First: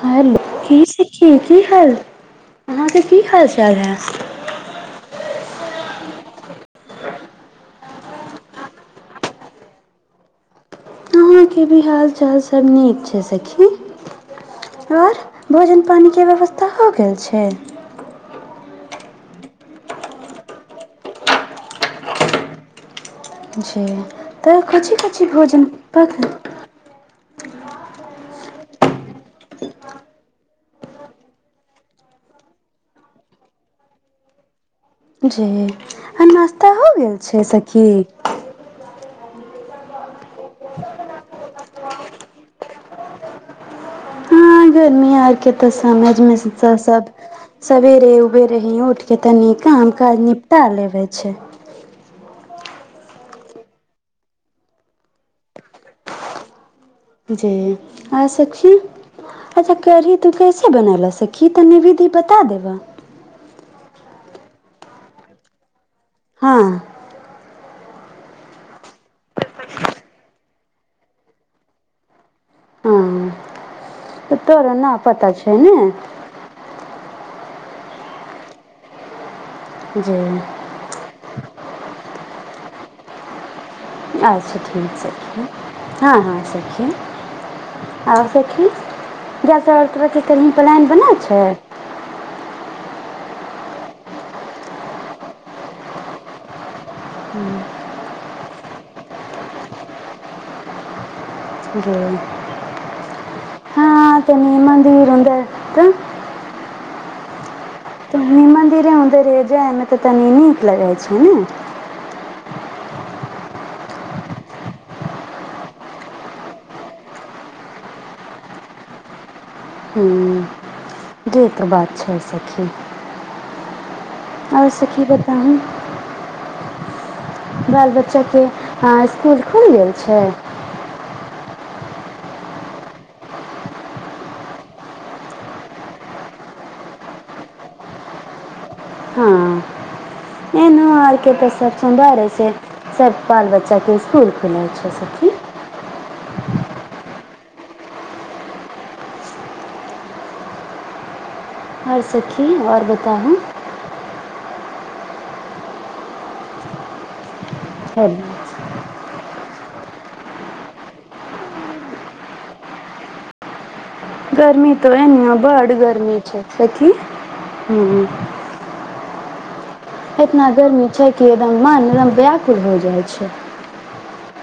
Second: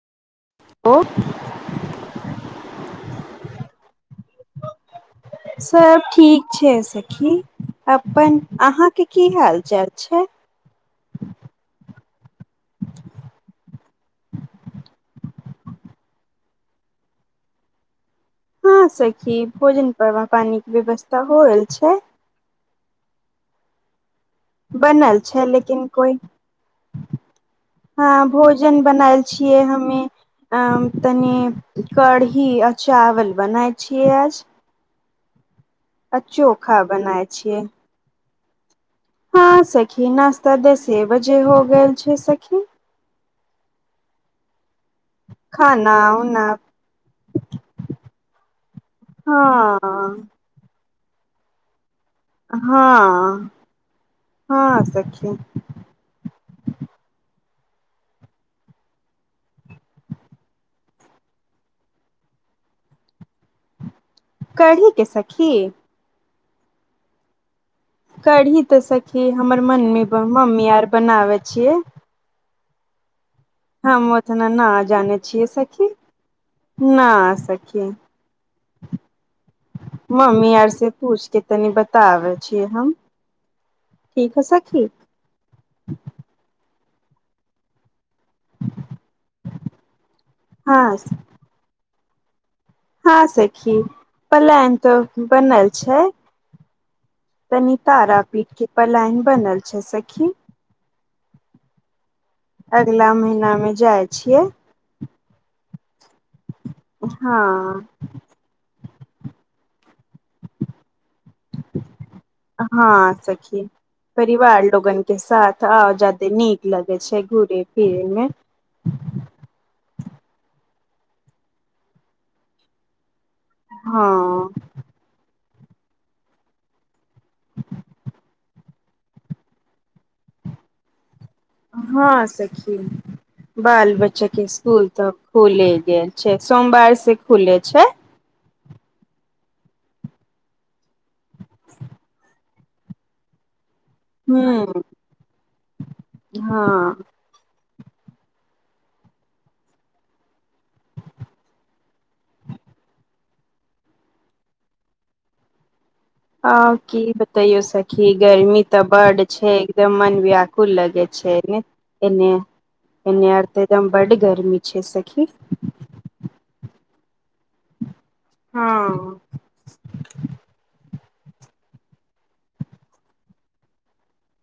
hello की ओ सखी की हाल अहाँ के कि हाल चाल है सब ठीक छै सखी अपन अहाँ के कि हाल चाल छै अहाँ के भी हाल चाल सभ निक छै सखी आ और भोजन पाइन के व्यवस्था हो गेल छै हँ सखी भोजन पवा पा्इन के व्यवस्था हो रहल छै जी तऽ कोनची बनल कोनची छै भोजन लेकिन कोइ पक हँ भोजन बनाएल छियै हमे अ तनी कढ़ी आ चावल बनाइ छियै आज जी आ नाश्ता चोखा हो गेल बनाय छै छियै सखी हँ सखी नश्ता दसे बजे हो गेलल छै सखी हँ गर्मी आर के त खाना समझ मे उना सब सवेरे उबेर ही उठ के तनिक का कामकाज हँ निपटा लेबै छै हँ हँ सखी जी आ सक छी अच्छा करही तू कैसे बनेलह सखही तऽ नि विधि बता देबह कढ़ी के सखी हँ कढ़ी तऽ सखी हमर मन मम्मी आर बनाबैत छियै हँ हम तऽ ओतना तोरो नहि न जानैय पता छियै छै ने सखी न आ सखी जे मम्मी आर से पूछके तनि बताबै छीयै हम ठीक है अच्छा सखी ठीक सख हँ हँ सखी आओर सखी जाय सब तरहके कनि प्लान बनल छै हँं सखी प्लान तऽ बनल छै कनी तारापीठ के पलान बनल छै सखी जय अगला महिना में ह तनी म दीरन्द त हँ तनी मंन्दिरे उधरे जायमे तऽ तनी नीक लगै छै ने हँ सखी परिवार लोगन के साथ आ जायदे नीक लगै छै घूरे फिरे मे ह्म्म जे त बात छै सखी हँ और सखी बताओ बाल बच्चाके इसकुल खुलि गेल छै हँ सखी बाल बच्चा के स्कुल तऽ खुले गेल छै सोमवार से खुले छै हारके प्रसव सौन्दर्य से सर् पाल्वच्च स्कुल खुलै हूँ छै सखी हँ हा सखी आओर बताबु हँ की बताैयौ सखी हेलो गर्मी तऽ बड छै एकदम मन व्यकुल लगे छैने एने अर्थ एकदम बड्ड गर्मी छै तो सखी एन्ने हुँ हुँम्म हँ छै कि एकदम मन एकदम व्याकुल हो जाइ छै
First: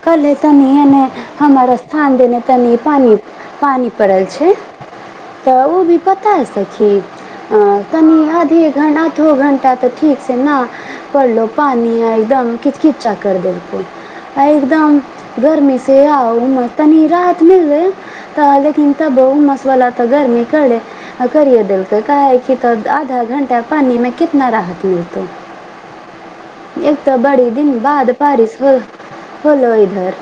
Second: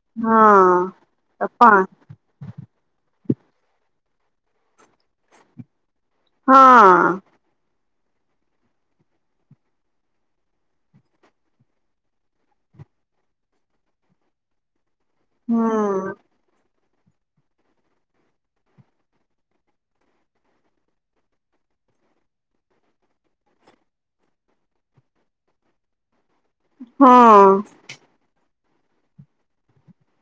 कल तनी ए हँ ने त हमारा पान स्थान देने तनी पानि पानि पड़ल छै तऽ ओ भी बता सखी हँ तनि आधे घटा अधो घण्टा तऽ ठीक से पड़लौ पानी एकदम किजकिचा कर देल कउ एकदम गर्मी से हूँ आओर मन तनी राहत मिलै तऽहलेकिन त तबो उमस वला तऽ गरमी क करिय देलकौ कहे कि क तब आधा घंटा पानी में कितना राहत मिल एक तऽ बड़ी हँ दिन बाद बारिश फल लो इधर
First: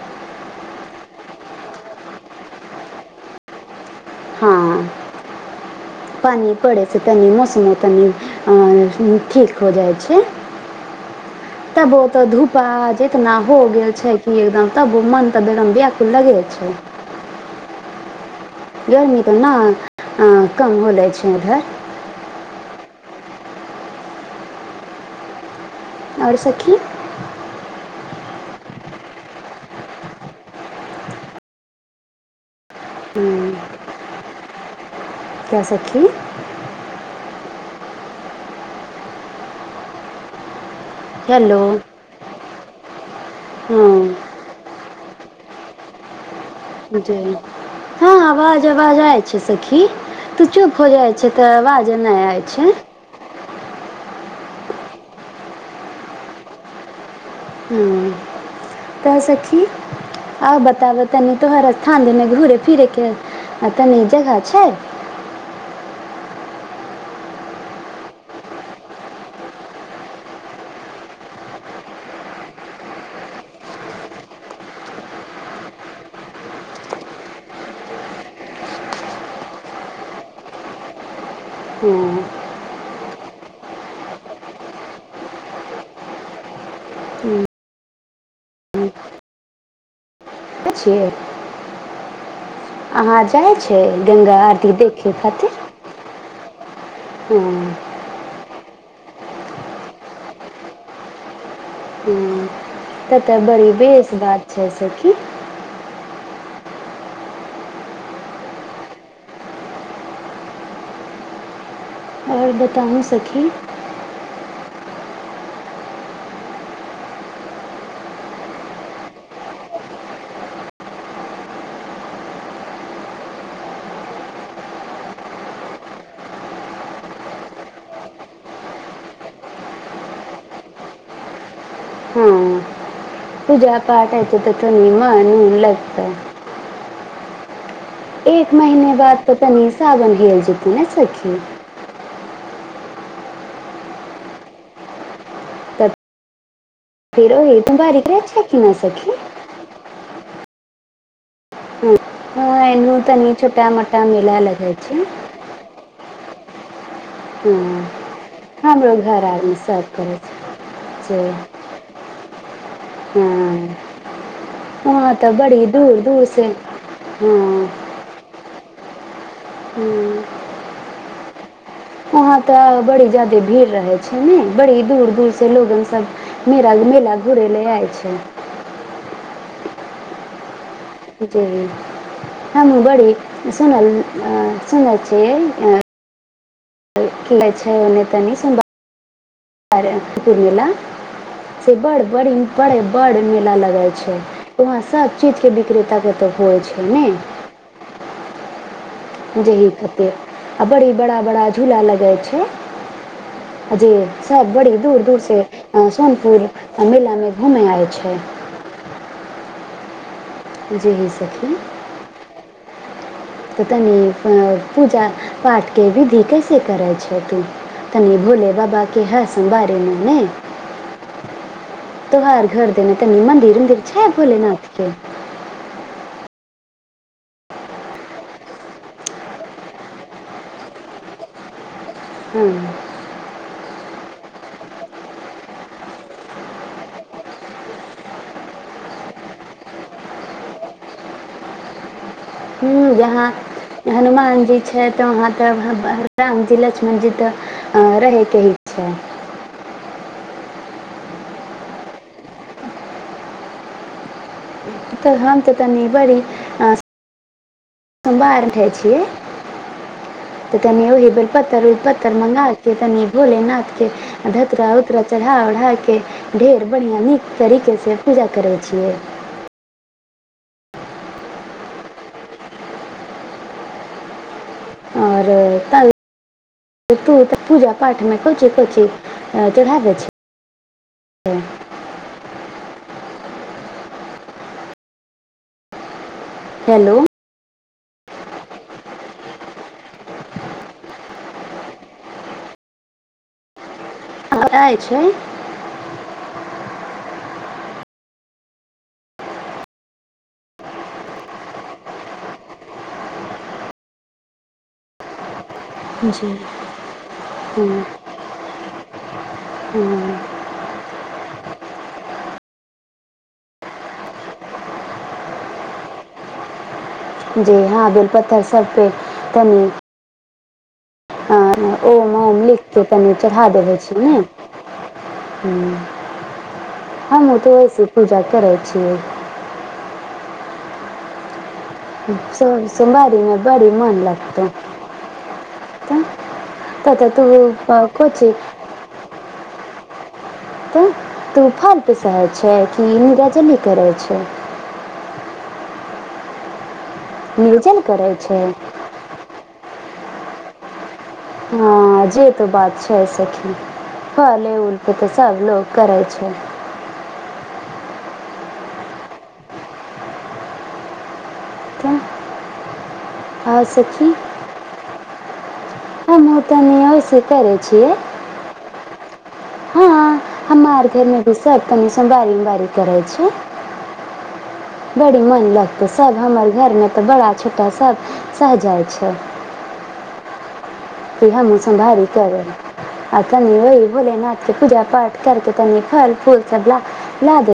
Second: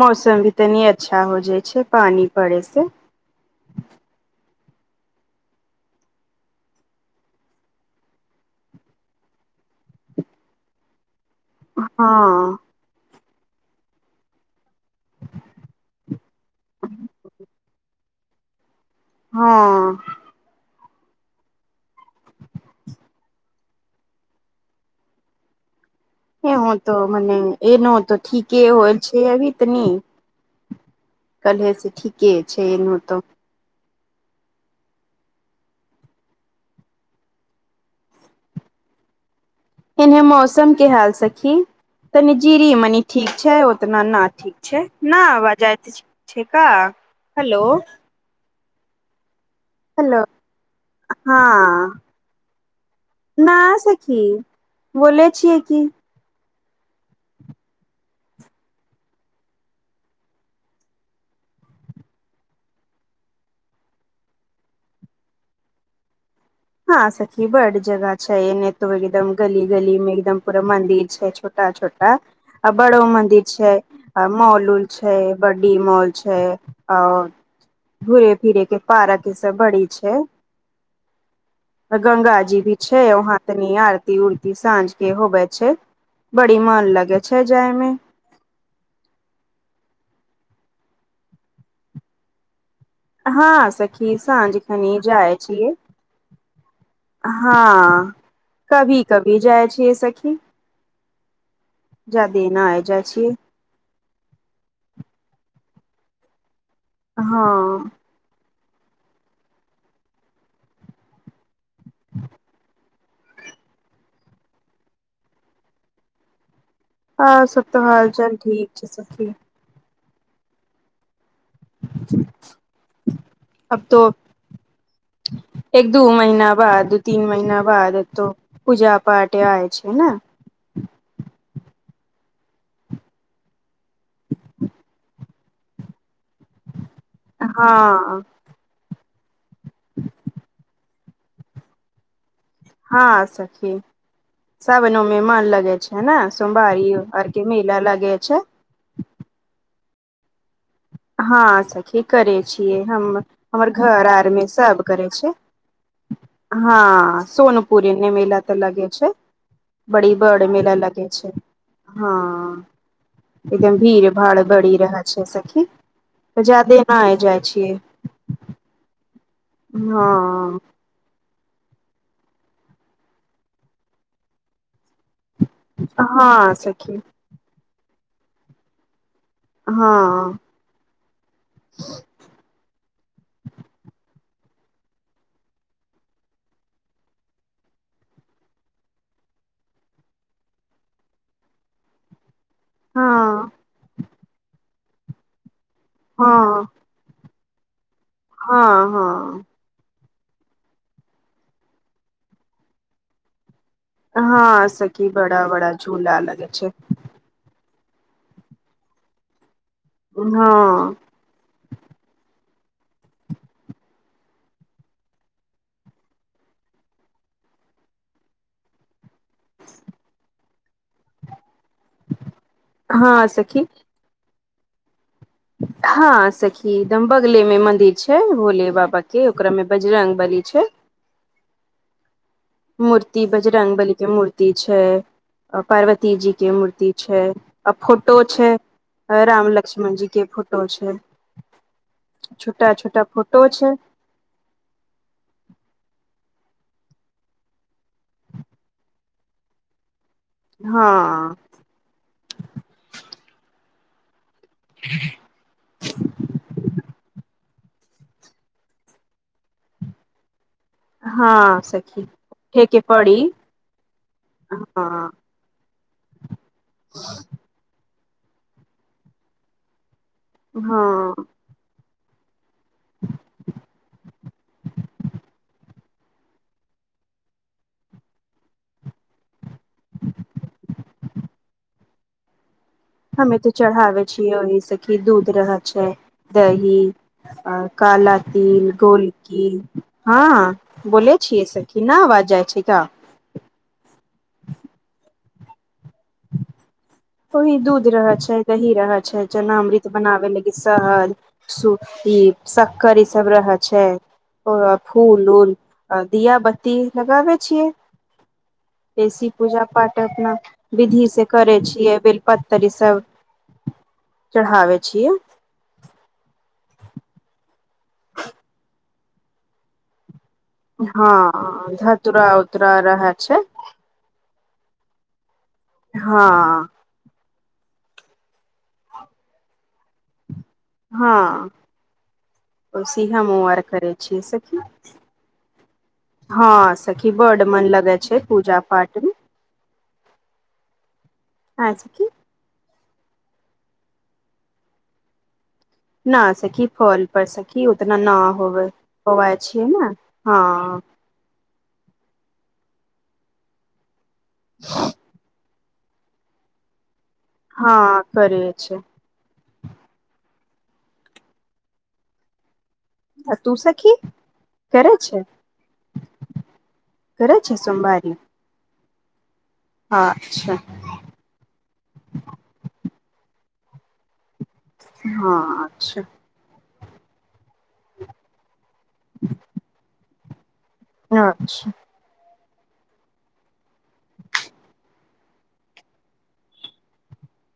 मौसम भी तनी अच्छा हो जाइ छै पानि पड़यसँ हँ पानि पड़ै छै तनि मौसममे तनि ठीक हो जाइ छै त बो तऽ हँ धूपा जे इतना हो गेल छै कि एकदम तब मन तऽ बरम वाकु लगे छै गर्मी तऽ हँ ने कम हो जाइ छै उधर आओर ऐं हुँ सखी त मने एनो त ठीके होय छै अनि तनी तबियत ठीके छै एनहों क्याअ सखी इहे मौसम के हाल सखी हेलो तनी जीरी मनी ठीक छै उतना ना हँ ठीक छै न आवाजइ त हँ आवाज आ आवाजइ छै सखी हेलो तऽ चुप हो जाइ छै हँ तऽ आवाज नहि आइ छै न सखी बोल छिय की हुँ तऽ सखी आ बताबै तनि तोहर स्थान देने घूुरे फिरे के आ तऽनि जगह छै हँ सखी बड जगह छै ने तो एकदम गली गली मे एकदम पूरा मंदिर छै छोटा छ छोटा बड़ो मन्दिर छै मॉलूल छै बड्डी मॉल छै आओर घूरे फिरे के पारक ईसभ बड़ी छै हँ गंगा जी भी छैहाँतनी आरती उरती सााँझ के होबै छै बड़ी मन लगै छै जायमे ह छिय अहाँ हँ जाइ छै सखी गङ्गा साँझ आरती खनी देखै जाय खातिर छियै हँ कभी कभी जाइ छिय सखी हँ जदि तऽ तऽ बड़ी बेस बात छै सखी हँ आओर बताउ सखी हँ सबत तऽ हाल चाल ठीक छै सी अब तो [inaudible] एक दू महिना बाद तीन महिना बाद त पूजा पाठ आय छै ने हँ पूजा पाठइ छै तऽ ती मनन लगत हँ बात पर कनि सगन भेल जीति नहि सखी हँ सखी सााबनो ओमे म अलगे तऽ छै ह स बारी फेर आरके ओही मला तुम्हारी लागे करे छै कि ना सखी हँ सखी करे हँ छियै एनहु हम तनी हमर छोटा मोटा घर आर मेला मे लगै सब करे छै हँ हँ सोनपुरी ने मेला तऽ लगे हमरो छै घर आरमे सब करै बड़ीबड़ छै मेला लगे से छै हँ हँ एकदम भीड़ भाड़ बढ़ि रहय वहाँ छै तऽ बड़ी दूर दूर तऽ से जादे नहि आइ हँ जाइ छियै हँ वहाँ तऽ बड़ी जादे भीड़ रहे छै ने बड़ी दूर दूरसँ लोगन हँ सबेला सखी मेला घुरै लए आइ छै हँ जी हमू बड़ी सुनल सुनै छ कै छै ओ नहि तनी समभ कुपुर मेला से बड़ बड़ी बड़ बड़ हँ मेला लगल छै वहाँ सभचीजके विक्रेतााके तऽ होइ हँ छै ने हँ हँ जेह खतिर आ बड़ी बड़ा बड़ा झूला लगै छै जी सब हँ बड़ी दूर सखी दूर से बड़ा बड़ा झूला लगे सोनपुर छै मेल में घूमेै आएे छै जे हँ होइ छथिन त तनी पूजा पाठ के विधि कैसे करै छै तू तनी भोले बाबाे हँ सं् बारे नने त्यौहार घर दे ने तनी हँ सखी मन्दिर हर पछ ह भोलेनााथके हँ सखी दम बगले में मंदिर छै भोले बाबा के ओकरा में बजरंग बली छै हू ती बज रंगबल के मूर्ति छै पार्वती जी के मूर्ति छै आ फोटो छै राम लक्ष्मण जी के फोटो छै [inaudible] छोटा छोटा जहाँ फोटो छै हनुमान जी छै तऽ वहाँ तऽराम लक्ष्मणजि त रहैके ही छै हँ तऽ हम हम तऽ तनि बड़ी सबा आरटचिय तऽ कनि ओही हँ बेलपत्तर उल सखी पत्तर मँगाके ठेके तनि पड़ी भोलेनााथके धतरा उतरा हँ चढ़ा बढ़ाक ढेर बढ़िआँ नीक तरीके से पूजा करै छियै हँ [inaudible] आओर तब तू तऽ पूजा पाठमे कोची कोची चढ़ा जा छै हमे तऽ चढ़ाबे छियै ओहि सी दूध रह छै दही हेलो काला तिल गोलकिल हँ बोले छियै से किीना आवाज जाय छै ग ा आ छै ओहि दूध रहै छै दही रहै छै जेनामृत बनाबे लागी सहद स ई शक्कर ई सब रहै छै ओ फूल उल आ जी दीिया बत्ती लगाबै छियै हँ, देसी पूजा पाठ हँ, अपना विधि से करै छियै बेलपत्तरिस चढ़ावावे छीए जी हँ बेल पतथर सब पे तनी हँ ह ओम धतुरा ओम उतरा लिखतो रहे पेनी छै चढ़ा देबे छ ने ह हँ हँ तऽहिस पूजा करै छियै हँ सो- ओसीए हमँ सोमवारीमे आर बड़ी करै मन छियै लगतौ सखी तऽ हँ तऽ तऽ सखी तू बड मन अ, लगे छै कोची पूजा पाठमे त तू आय सखी फालतूसहर छै कि निराजनी करै छै न सकी फल पर सकी निर्जल उतना न करै छै होब होव हँ हँ जे त बात छै सखी भले उलके तऽ सब लोक करै छै हँ करे छै त आ तू सखी करे छै आ हम तनी ओइस करै करे छै छियै सोमवारी हँ अच्छा हम घर मे भीस तनि सोमवारी उम बारी करै छै बड़ी मोन हँ लगतै अच्छा सब हमर घर में तऽ बड़ा छोटा सभ सहजइत अच्छा कि हमहूँ अच्छा सोमवारी कएलेलौं आ तनी वहि भोले नाथके पूजा पाठ करके तनी फल फूल सब ल ला दे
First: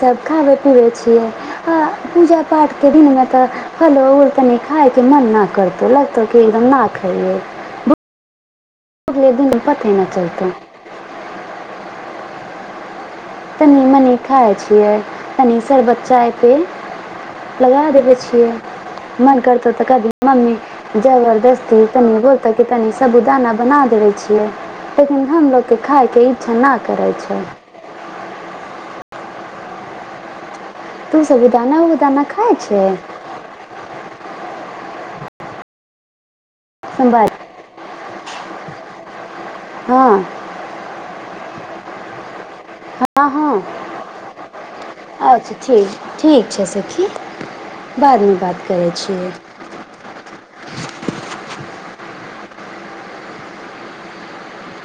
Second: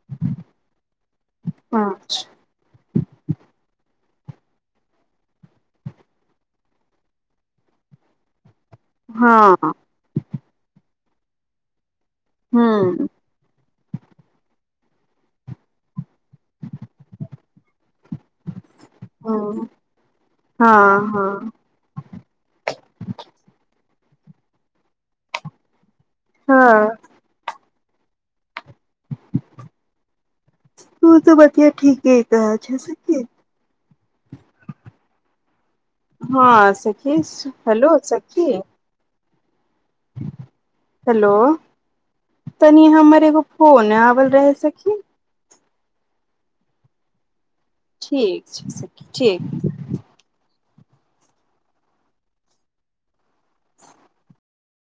सब खाबै पिबैइ छियै आ अच्छा पूजा पाठके दिनमें तऽ फ तनी खायके मन ना करतौ लगतौ क एकदम न खइअइ अगले दिन हँ पते न चलतै हूंअ् तनि मनी खाइ छियै तनी सरबत चाय पे लगा देबै छियै मन हूँ करतौ तऽ कभी मम्मी हँ हँ जबरदस्ती तनी बोलतौ कि तनी सबूदाना बना देबौ छियै लेकिन हमलोगके खायके इच्छा ना हँ करैइ छैइ [inaudible] तू तऽ बतिया साबूदाना ठीक उबूदाना कह खाइ छ छै ठीके हां सखी सोमवारी हेलो सखी हँअ् हेलो तनि हमर हँ एगो हँ फोन आवल रहे सखि अच्छा ठीक ठीक छैइ सखी बादमें ठीक बात छै करै सखी छियै ठीक